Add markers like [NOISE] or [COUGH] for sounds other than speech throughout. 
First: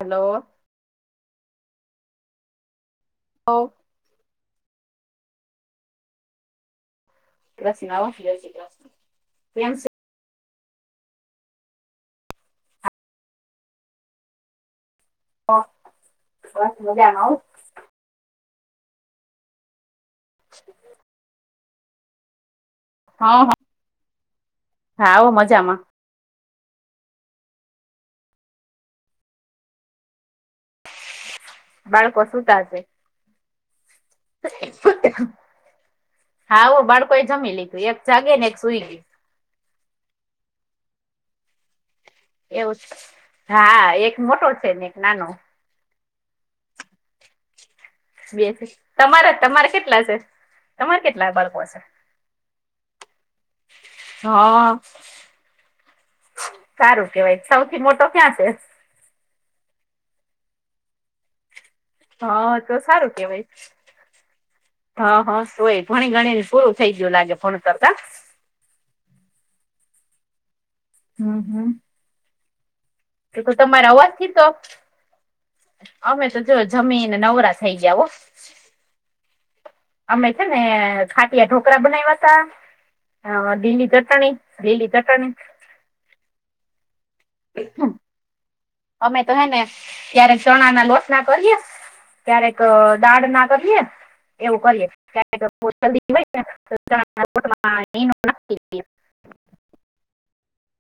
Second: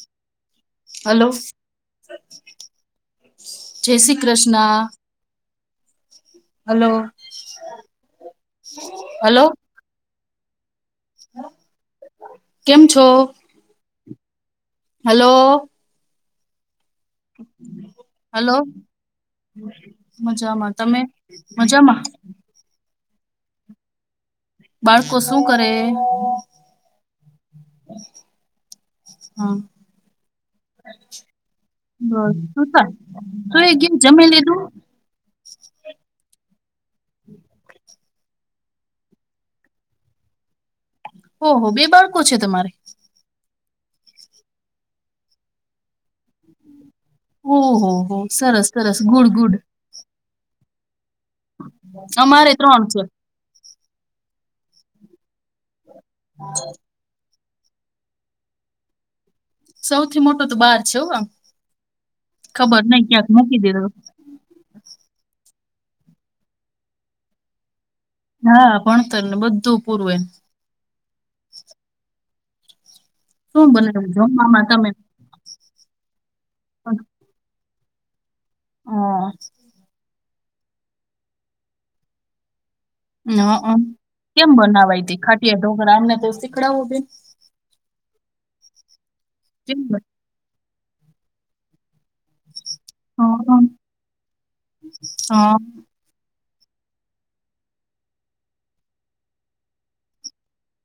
Hello hello hello જય Shri Krishna hello hello [UNINTELLIGIBLE] કેમ છો? હલો બસ મજામા હો હલો મજામાં તમે મજામાં? હા હા બાળકો હાઓ શું કરે? મજામાં હા બાળકો બસ સુતા હશે શું છે [UNINTELLIGIBLE] જમી લીધું? હા હો બાળકો એ જમી લીધું એક જાગે ને એક સુઈ ગયો. ઓહો બે બાળકો છે તમારે એવું છે હા એક મોટો છે ને એક નાનો ઓહો! હો બે સરસ છે સરસ ગુડ તમારા ગુડ તમારે કેટલા છે તમારે કેટલા બાળકો છે? અમારે ત્રણ છે. હા [INAUDIBLE] સારું કેવાય સૌથી મોટો ક્યાં છે? સૌથી મોટો તો બહાર છે હ હા તો ખબર નહી સારું ક્યાંક કેવાય મૂકી દીધો. હા હા શુ એ ભણી ગણી પૂરું થઈ ગયું લાગે ફોન કરતા. હા ભણતર ને બધું પૂરું એનું. હમ હમ એતો શું તો તમારા બનાવ્યું અવાજથી તો! જમવામાં તમે અમે તો જોવો જમી ને નવરા થઈ ગયા હો! હા, અમે છે ને ખાટયા ઢોકરા બનાવ્યા હતા ને, હા લીલી ચટણી, લીલી ચટણી. છોકરાઓને તો શીખવાડો બેન. [INAUDIBLE] અમે તો હેને ક્યારેક ચણા ના લોટના કરીએ. ક્યારેક, દાળ ના કરીએ. એવું કરીએ ક્યારેક બહુ જલ્દી હોય ને, [INAUDIBLE]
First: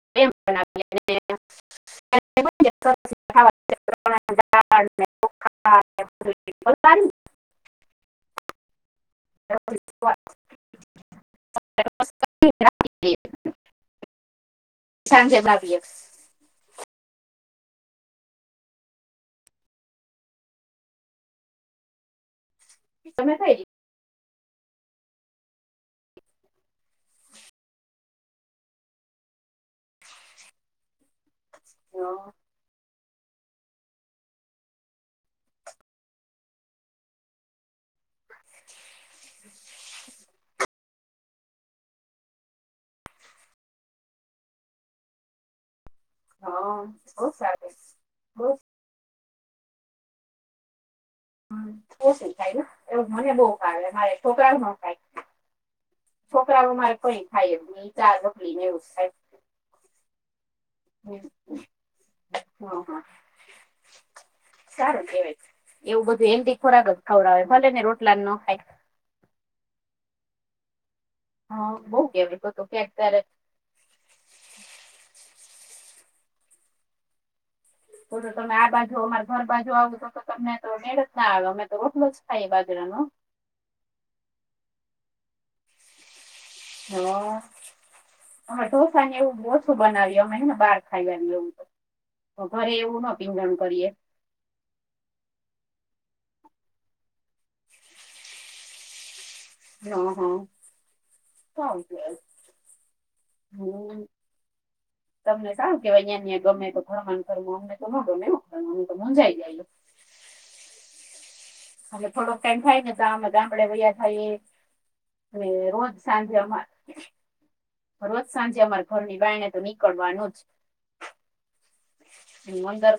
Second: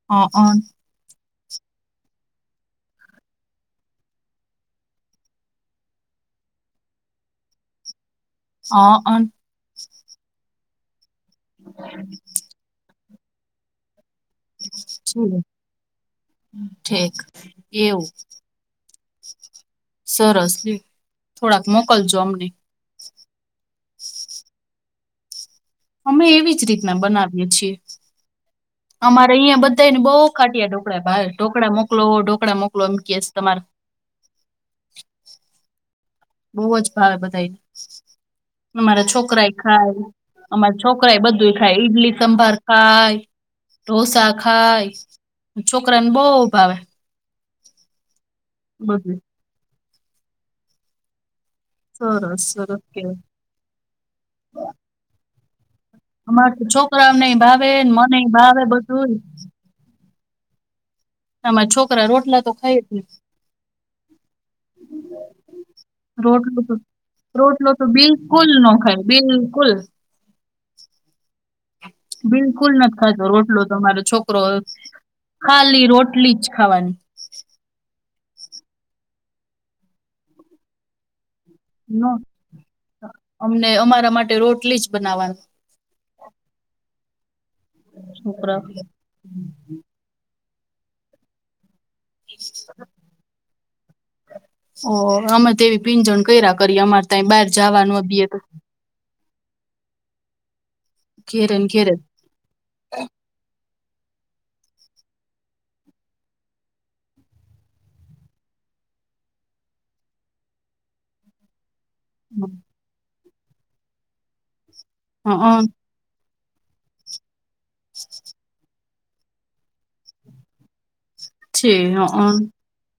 [INAUDIBLE] દાળ અને ચોખાને એવું બધું પલાળીને. અ અન, [INAUDIBLE] [INAUDIBLE] સાંજે લાવીયે. ઠીક એવુ, સરસ લ્યો. થોડાક મોકલજો અમને. તમે ખાય. [INAUDIBLE] અમે એવી જ રીતના બનાવીએ છીએ. અમારે અહીંયા બધાય ને બહુ ખાટિયા ઢોકળા ભાવે. ઢોકળા મોકલો, ઢોકળા મોકલો એમ કયે તમારે બહુ જ ભાવે બધાય ને અમારા છોકરાય ખાય અમા છોકરા એ બધું ખાય ઈડલી સંભાર ખાય, ઢોસા ખાય છોકરાઓ ને બહુ ભાવે. હા બહુ સરસ બહુ - બધુંય હમ ઓછું સરસ ખાય. સરસ એવું કેવાય મને બહુ ભાવે મારે છોકરાઓ ન ખાય. અમારે તો છોકરાઓ મારે કંઈ છોકરાઓને ખાય જ ભાવે નહી. એ ચા મને ને રોટલી ભાવે ને એવું જ ખાય. બધું તમારા છોકરા રોટલા તો ખાય હા જ નહી. [INAUDIBLE] સારું કહેવાય. એવું બધું હેલ્ધી રોટલું તો ખોરાક જ ખવડાવાય રોટલો ભલે તો ને રોટલા ન બિલકુલ ખાય. નો બિલકુલ હા બહુ કેવાય તો તો બિલકુલ ક્યાંક નથી ત્યારે ખાતો રોટલો તો મારો છોકરો ખાલી રોટલી જ ખાવાની. તો તો તમે આ બાજુ અમાર ઘર બાજુ આવો તો તો તમને તો મેળ જ ના આવે અમે તો રોટલો જ ખાઈએ બાજરાનો અમને અમારા માટે રોટલી જ બનાવવાનું. હા છોકરા હ ઢોસા ને એવું ઓછું બનાવીએ અમે હે ને બાર ખાઈ આવીએ એવું તો ઘરે એવું ન પીંજણ કરીએ. ઓ અમે તેવી પીંજણ કર્યા કરીએ. અમારે તૈયા બહાર જવા નો દે તો. હા હા ઘેરે ને ઘેરે સારું હમ, તમને સારું કેવાય ત્યાં ને ત્યાં ગમે ઘરમાં ને ઘરમાં અમને તો ન ગમે હો અમે તો મુંજાઈ જાયે. અમે થોડોક જ. ટાઈમ થાય ને તા અમે ગામડે વયા જઈએ. હઅ અને રોજ સાંજે અમારે રોજ સાંજે અમારે ઘરની બાયણ તો નીકળવાનું જ. છે હ અંદર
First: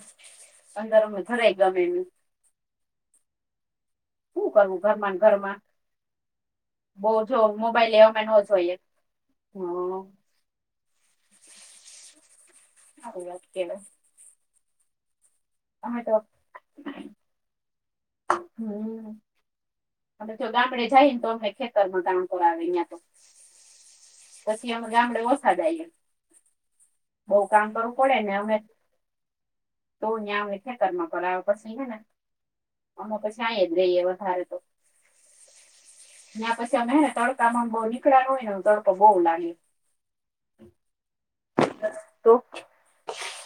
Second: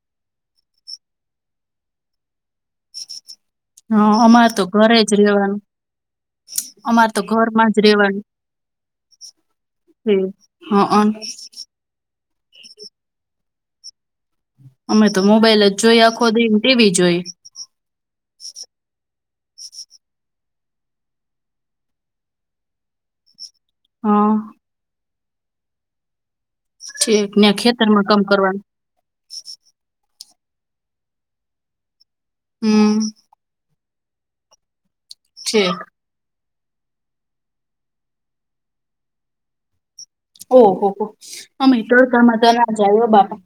અંદર એમને જરાય ગમે નહી હ હું અમારે તો કરવું ઘરે જ ઘરમાં ને ઘરમાં રેવાનું બહુ અમારે તો જો ઘરમાં જ મોબાઈલ રેવાનું લેવામાં નો [UNINTELLIGIBLE] હમ હા હ [UNINTELLIGIBLE] અમે તો મોબાઈલ જ જોઈ તો આખો દી ને ટીવી જોઈ હમ અમે તો ગામડે જઈ ને તો અમને ખેતરમાં કામ કરાવે ત્યાં તો. હ પછી અમે ગામડે ઓછા જાયએ. છેક બહુ ત્યાં કામ કરવું ખેતરમાં પડે કામ ને અમે કરવાનું તો ન્યાં ખેતરમાં કરાવે પછી હે ને હમ હા પછી તો અહીંયા જ રઈએ વધારે તો. છે. ન્યા પછી અમે હે ને તડકામાં બહુ નીકળ્યા હોય ને તડકો બહુ લાગે. ઓહો હો અમે તડકામાં તો ના જાય હો બાપા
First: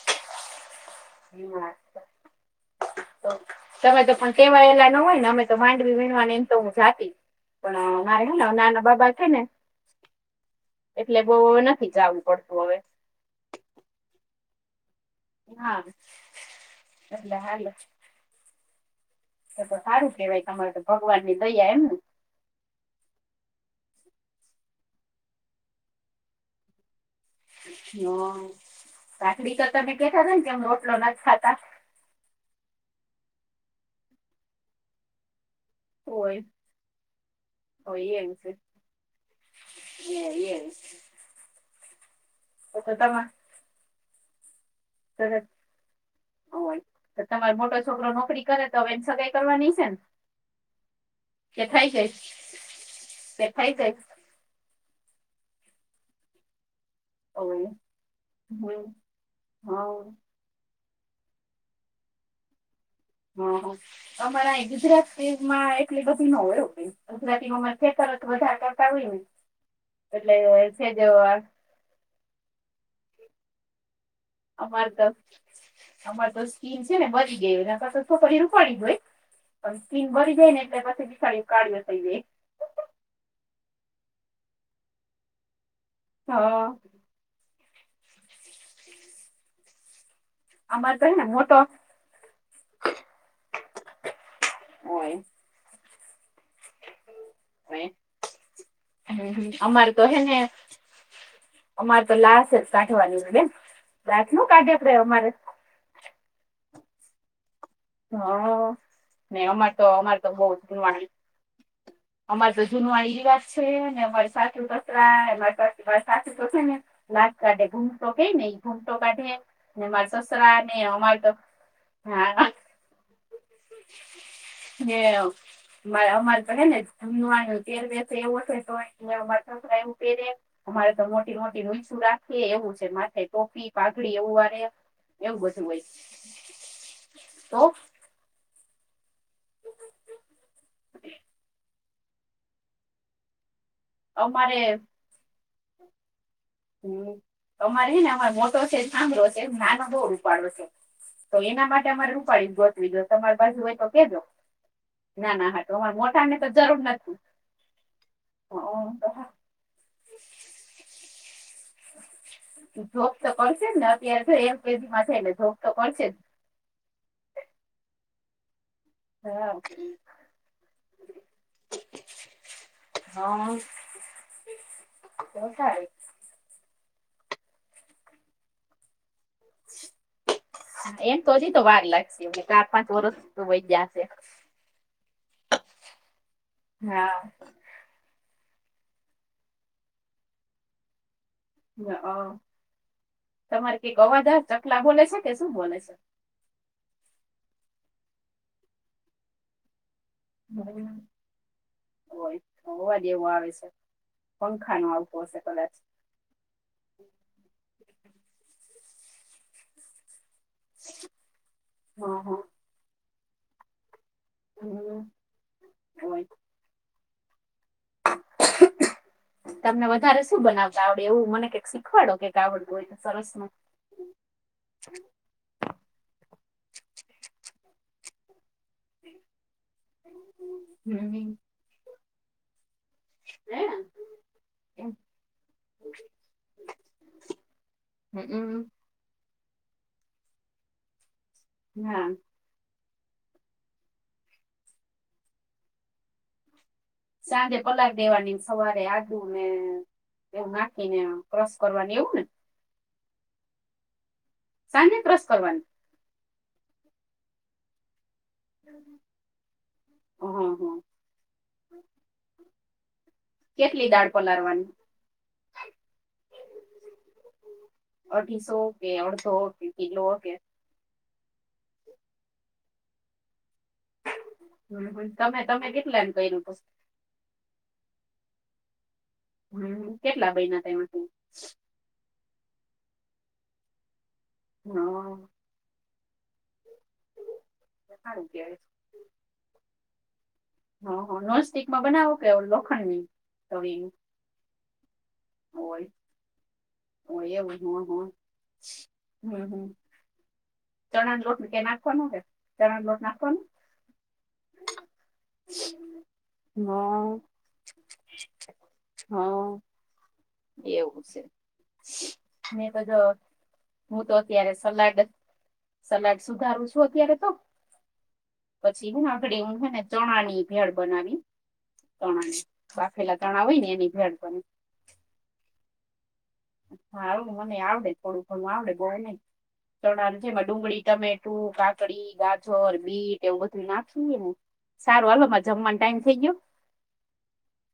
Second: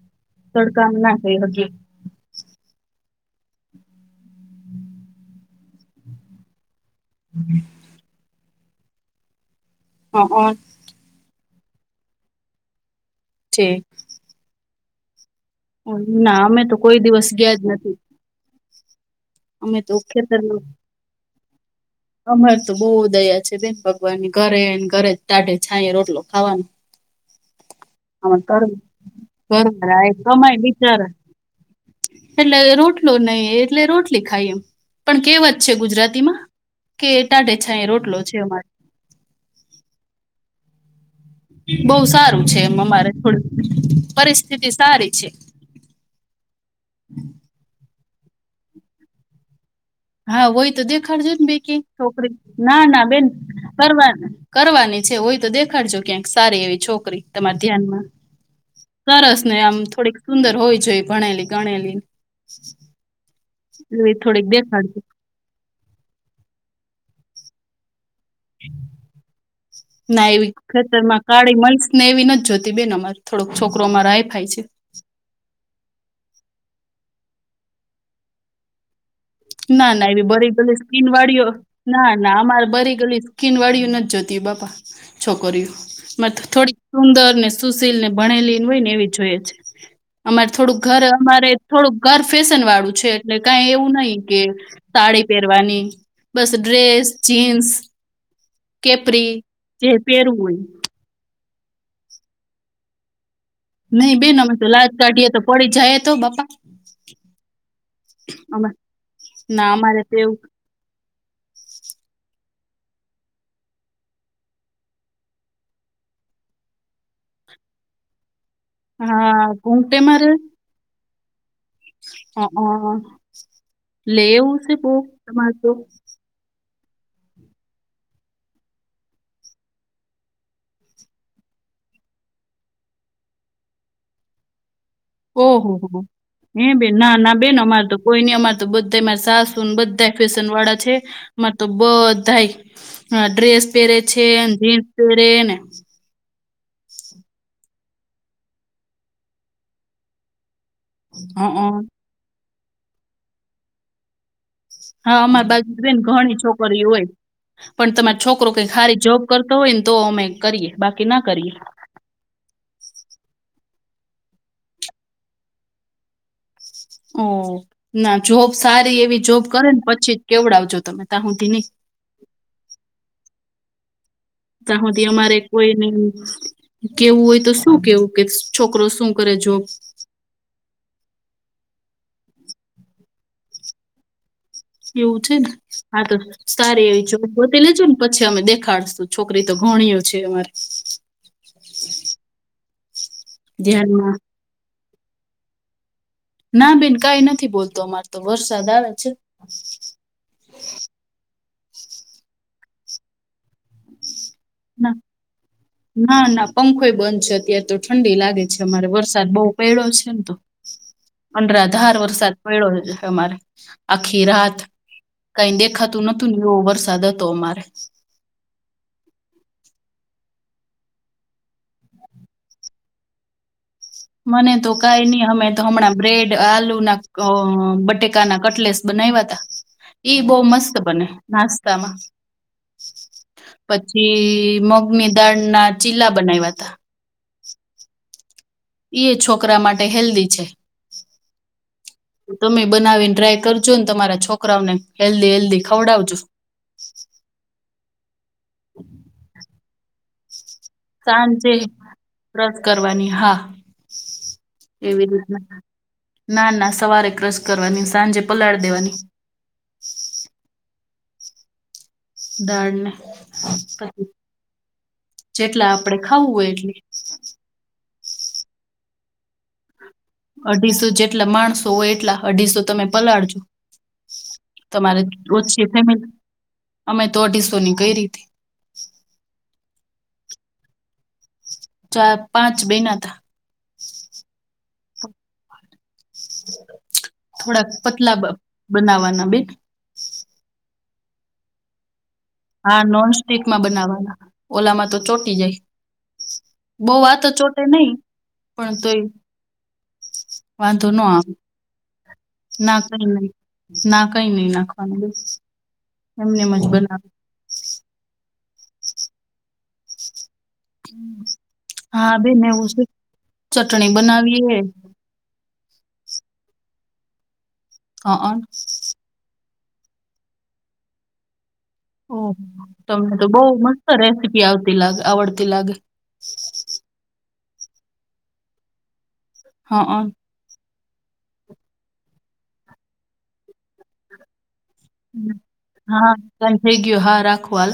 તડકામાં ના જઈ હકીએ [UNINTELLIGIBLE] તમે તો પણ ટેવાયેલા ન હોય ને અમે તો માંડવી વીણવા ને એમ તો હું જાતી. [UNINTELLIGIBLE] પણ મારે હે ને નાના બાબા છે ને હ અ એટલે બઉ હવે નથી જાવું પડતું હવે. ઠીક હા ના અમે તો કોઈ દિવસ એટલે ગયા જ હાલ નથી. તો તો સારૂ કેવાય તમારેતો ભગવાનની દયા એમ અમારેતો બહુ દયા છે બેન ભગવાનની ઘરે ને ઘરે ટાઢે છાંયે રોટલો ખાવાનો. કાકડી તો હા તમે કેતા [UNINTELLIGIBLE] હતા ને કે કમાય અમે રોટલો બિચારા નથી ખાતા એટલે રોટલો નહી એટલે રોટલી ખાઈએ પણ કહેવત છે હોય ગુજરાતીમાં કે ટાઢે છાંયે તો રોટલો એવું છે અમારે. [UNINTELLIGIBLE] બહું સારું છે એમ તો અમારે તમે થોડું પરિસ્થિતિ સારી તો છે. હોય તો તમારો મોટો છોકરો નોકરી કરે તો હવે એની સગાઈ કરવાની હશે ને? હા હોય તો દેખાડજો ને બેન કે ક્યાંક થઈ ગઈ છોકરી નાના બેન કે થઈ ગઈ કરવાના કરવાની છે હોય તો દેખાડજો ક્યાંક સારી એવી છોકરી તમારા ઓય ધ્યાનમાં હમ સરસ ને આમ હા થોડીક સુંદર હોવી જોઈએ ભણેલી ગણેલી. એવી હા થોડીક અમારે અહીં દેખાડજો ગુજરાતી એટલી બધી ન હોય હો ગુજરાતી માં ખેતરજ વધારે કરતા હોય ને ના એટલે એવી સેજ ખેતરમાં આવી. કાળી ને મલ્સ અમને એવી નથી જોઈતી બેન છોકરો અમારે હાઈફાઈ છે. અમારે તો સ્કીન છે ને બળી ગયેલી નહિતો છોકરી રૂપાળીજ હોય. પણ નાના સ્કીન એવી બરી જાય બળી ને ગેલી એટલે સ્કિન પછી બિચારી વાળીઓ કાળીઓ થઈ જાય નાના અમારે બડી ગેલી બળી ગેલી સ્કિન વાળી નથી જોતી બાપા છોકરીયું અમારે તો હા થોડીક સુંદર ને સુશીલ ને ભણેલી હોય ને એવી જોઈએ છે. અમારે થોડુંક ઘર તો હે ને અમારે મોટો થોડુંક ઘર ફેશન વાળું છે એટલે કઈ એવું નહી સાડી હોય પહેરવાની બસ ડ્રેસ જીન્સ કેપ્રી જે અમારે તો હે પેરવુ ને હોય અમારે તો લાજ જ કાઢવાની હોય બેન નહી બેન દાખલો અમે તો કાઢે લાજ આપડે અમારે કાઢીએ તો પડી જઈએ તો બાપા અમે હા ને અમાર તો અમારે તો બોવ જૂનવાણી અમારે તો જૂનવાણી રિવાજ છે ને અમારે સાસુ સસરા ને અમારે મારા સાસુ તો છે ને લાજ કાઢે ઘૂમટો કે ને ઘૂમટો કાઢે હા ને મારે ઘૂંઘટેમાં સસરાને અમારે તો હ હા હ લે એવું છે ને બોવ તમારે તો અમારે તો છેને પહેરવેશ એવો છે ને તોય તે અમારે સસરા એમ કહી દે અમારે તો મોટી મોટી મૂછુ રાખે એવું છે માથે ટોપી પાઘડી એવું રાખે ઓહો હો હો એ બેન નાં ના બેન અમારે તો કોઈ નહી અમારે તો બધા યે મારા સાસુ ને બધા ફેશન વાળા છે અમાર તો બધાય હા ડ્રેસ પેરે છે ને અમારે જીન્સ પેરે ને હ અમારે હે ને મોટો છે ને શામળો છે નાનો બઉ રૂપાળો છે તો એના માટે અમારે રૂપાળી ગોતવી જોશે તમારી બાજુ હોય તો કેજો હા ના અમારી ના બાજુ તો અમારે બેન મોટા ને ઘણી તો જરૂર છોકરીયું હોય નથી પણ તમારો છોકરો કંઈક હારી જોબ કરતો હોય હોય ને તો અમે કરીએ બાકી ન કરીએ જોબ તો કરશે જ અત્યારે જો એક જગ્યા એ જાય તો જોબ તો કરશે જ એ ના જોબ સારી એવી જોબ કરે હા ને પછી જ કેવડાવજો તમે ત્યાં સુધી નહી હા. ત્યાં સુધી અમારે કોઈ નહી હો કેવું હોય તો શું કેવું કે છોકરો શું કરે જોબ એમ તો હજી તો વાર લાગશે ચાર પાંચ વરસ તો વૈઇ ગયા હશે તો એવું છે ને હા સારી એવી હા જોબ કર પેલા છે ને પછી અમે દેખાડશું છોકરીઓ તો ઘણીયું છે અમારે હઅ તમારે કંઈક ધ્યાનમાં અવાજ આવે છે ચકલા બોલે છે કે શું બોલે છે ના બેન કઈ નથી બોલતું અમારે તો વરસાદ આવે છે. હમ્મ હોય અવાજ એવો આવે સે પંખા નો ના આવતો અશે કદાચ ના ના પંખોઈ બંધ છે અત્યાર તો ઠંડી લાગે છે અમારે વરસાદ બઉ પડ્યો છે ને તો અંળાધાર હા વરસાદ હા પડ્યો અમારે આખી રાત હમ કઈ દેખાતું હોય નતું એવો વરસાદ હતો અમારે [UNINTELLIGIBLE] તમને વધારે શું બનાવતા આવડે એવું મને કઈક શીખવાડો કેક આવડતું હોય તો સરસ નું મને તો કાય ની અમે તો હમણાં બ્રેડ, આલુ ના અ બટેકા ના કટલેસ બનાવાતા ઈ બો મસ્ત બને હમ નાસ્તામાં પછી મગની દાળ ના ચીલા બનાયવાતા. હમ્મ હમ્મ. ઈએ છોકરા માટે હેલ્ધી છે. હા. તમે બનાવીને ટ્રાય કરજો ને તમારા છોકરાઓને હેલ્ધી હેલ્ધી ખવડાવજો. સાંજે પલાડ દેવાની સવારે આડું ને એવું નાખી ને ક્રસ સાંજે કરવાની એવું ને ક્રશ કરવાની હા સાંજે એવી ક્રશ રીતના. કરવાની ના ના સવારે ક્રશ કરવાની સાંજે પલાળ દેવાની અ હ. દાળ ને કેટલી દાળ [UNINTELLIGIBLE] પલાળવાની જેટલા આપળે ખાવું હોય એટલુ અઢીસો, કે અળધો, કે કિલો, કે અઢીસો જેટલા માણસો હોય એટલા અઢીસો તમે પલાળજો હમ તમારે હમ. તમે ઓછી તમે કેટલાને કર્યું હતું ફેમિલીઅમે તો અઢીસો ની કૈરી તી. હમ્મ કેટલા બૈના તા એમાં થી? ચાર-પાંચ બૈના તા. હ અ. થોડાક પતલા બ સારું કેવાય બનાવાના બેન. હ હ નોનસ્ટિક માં બનાવો કે ઓ હા લોખંડ ની નોન સ્ટિકમાં તવી બનાવવાના ઓલામાં તો ચોટી જાય બો વાર તો હોય એવું ચોટે નય હમ હમ પણ તોય વાંધો ન ચણા આવે લોટ કે નાખવાનો કે? ના ચણાનો લોટ કઈ નય નાખવાનો ના કઈ નય નાખવાનું બેન એમને એમજ બનાવ. હા એવું સે. હા બેન મે એવું તો છે જો ચટણી હું તો અત્યારે બનાવીએ સલાડ જ સલાડ સુધારું સુ અત્યારે તો. હ અ પછી હું આગળી હું હેને ચણા ની ભેળ બનાવી. ઓ, ચણાની તમને બાફેલા તો બો ચણા હોય ને મસ્ત એની ભેળ બને રેસીપી આવતી લાગે આવડતી લાગે. હા આવને મને આવડે થોડું ઘણું આવડે બવ નય, હા ચણાની જેમાં ડુંગળી, ટમેટું, કાકડી, ગાજર, બીટ એવું બધું નાખીને સારું હાલોમાં માર જમવાનું ટાઈમ થઈ ગ્યો. થૈય ગ્યો હા, રાખો હાલ.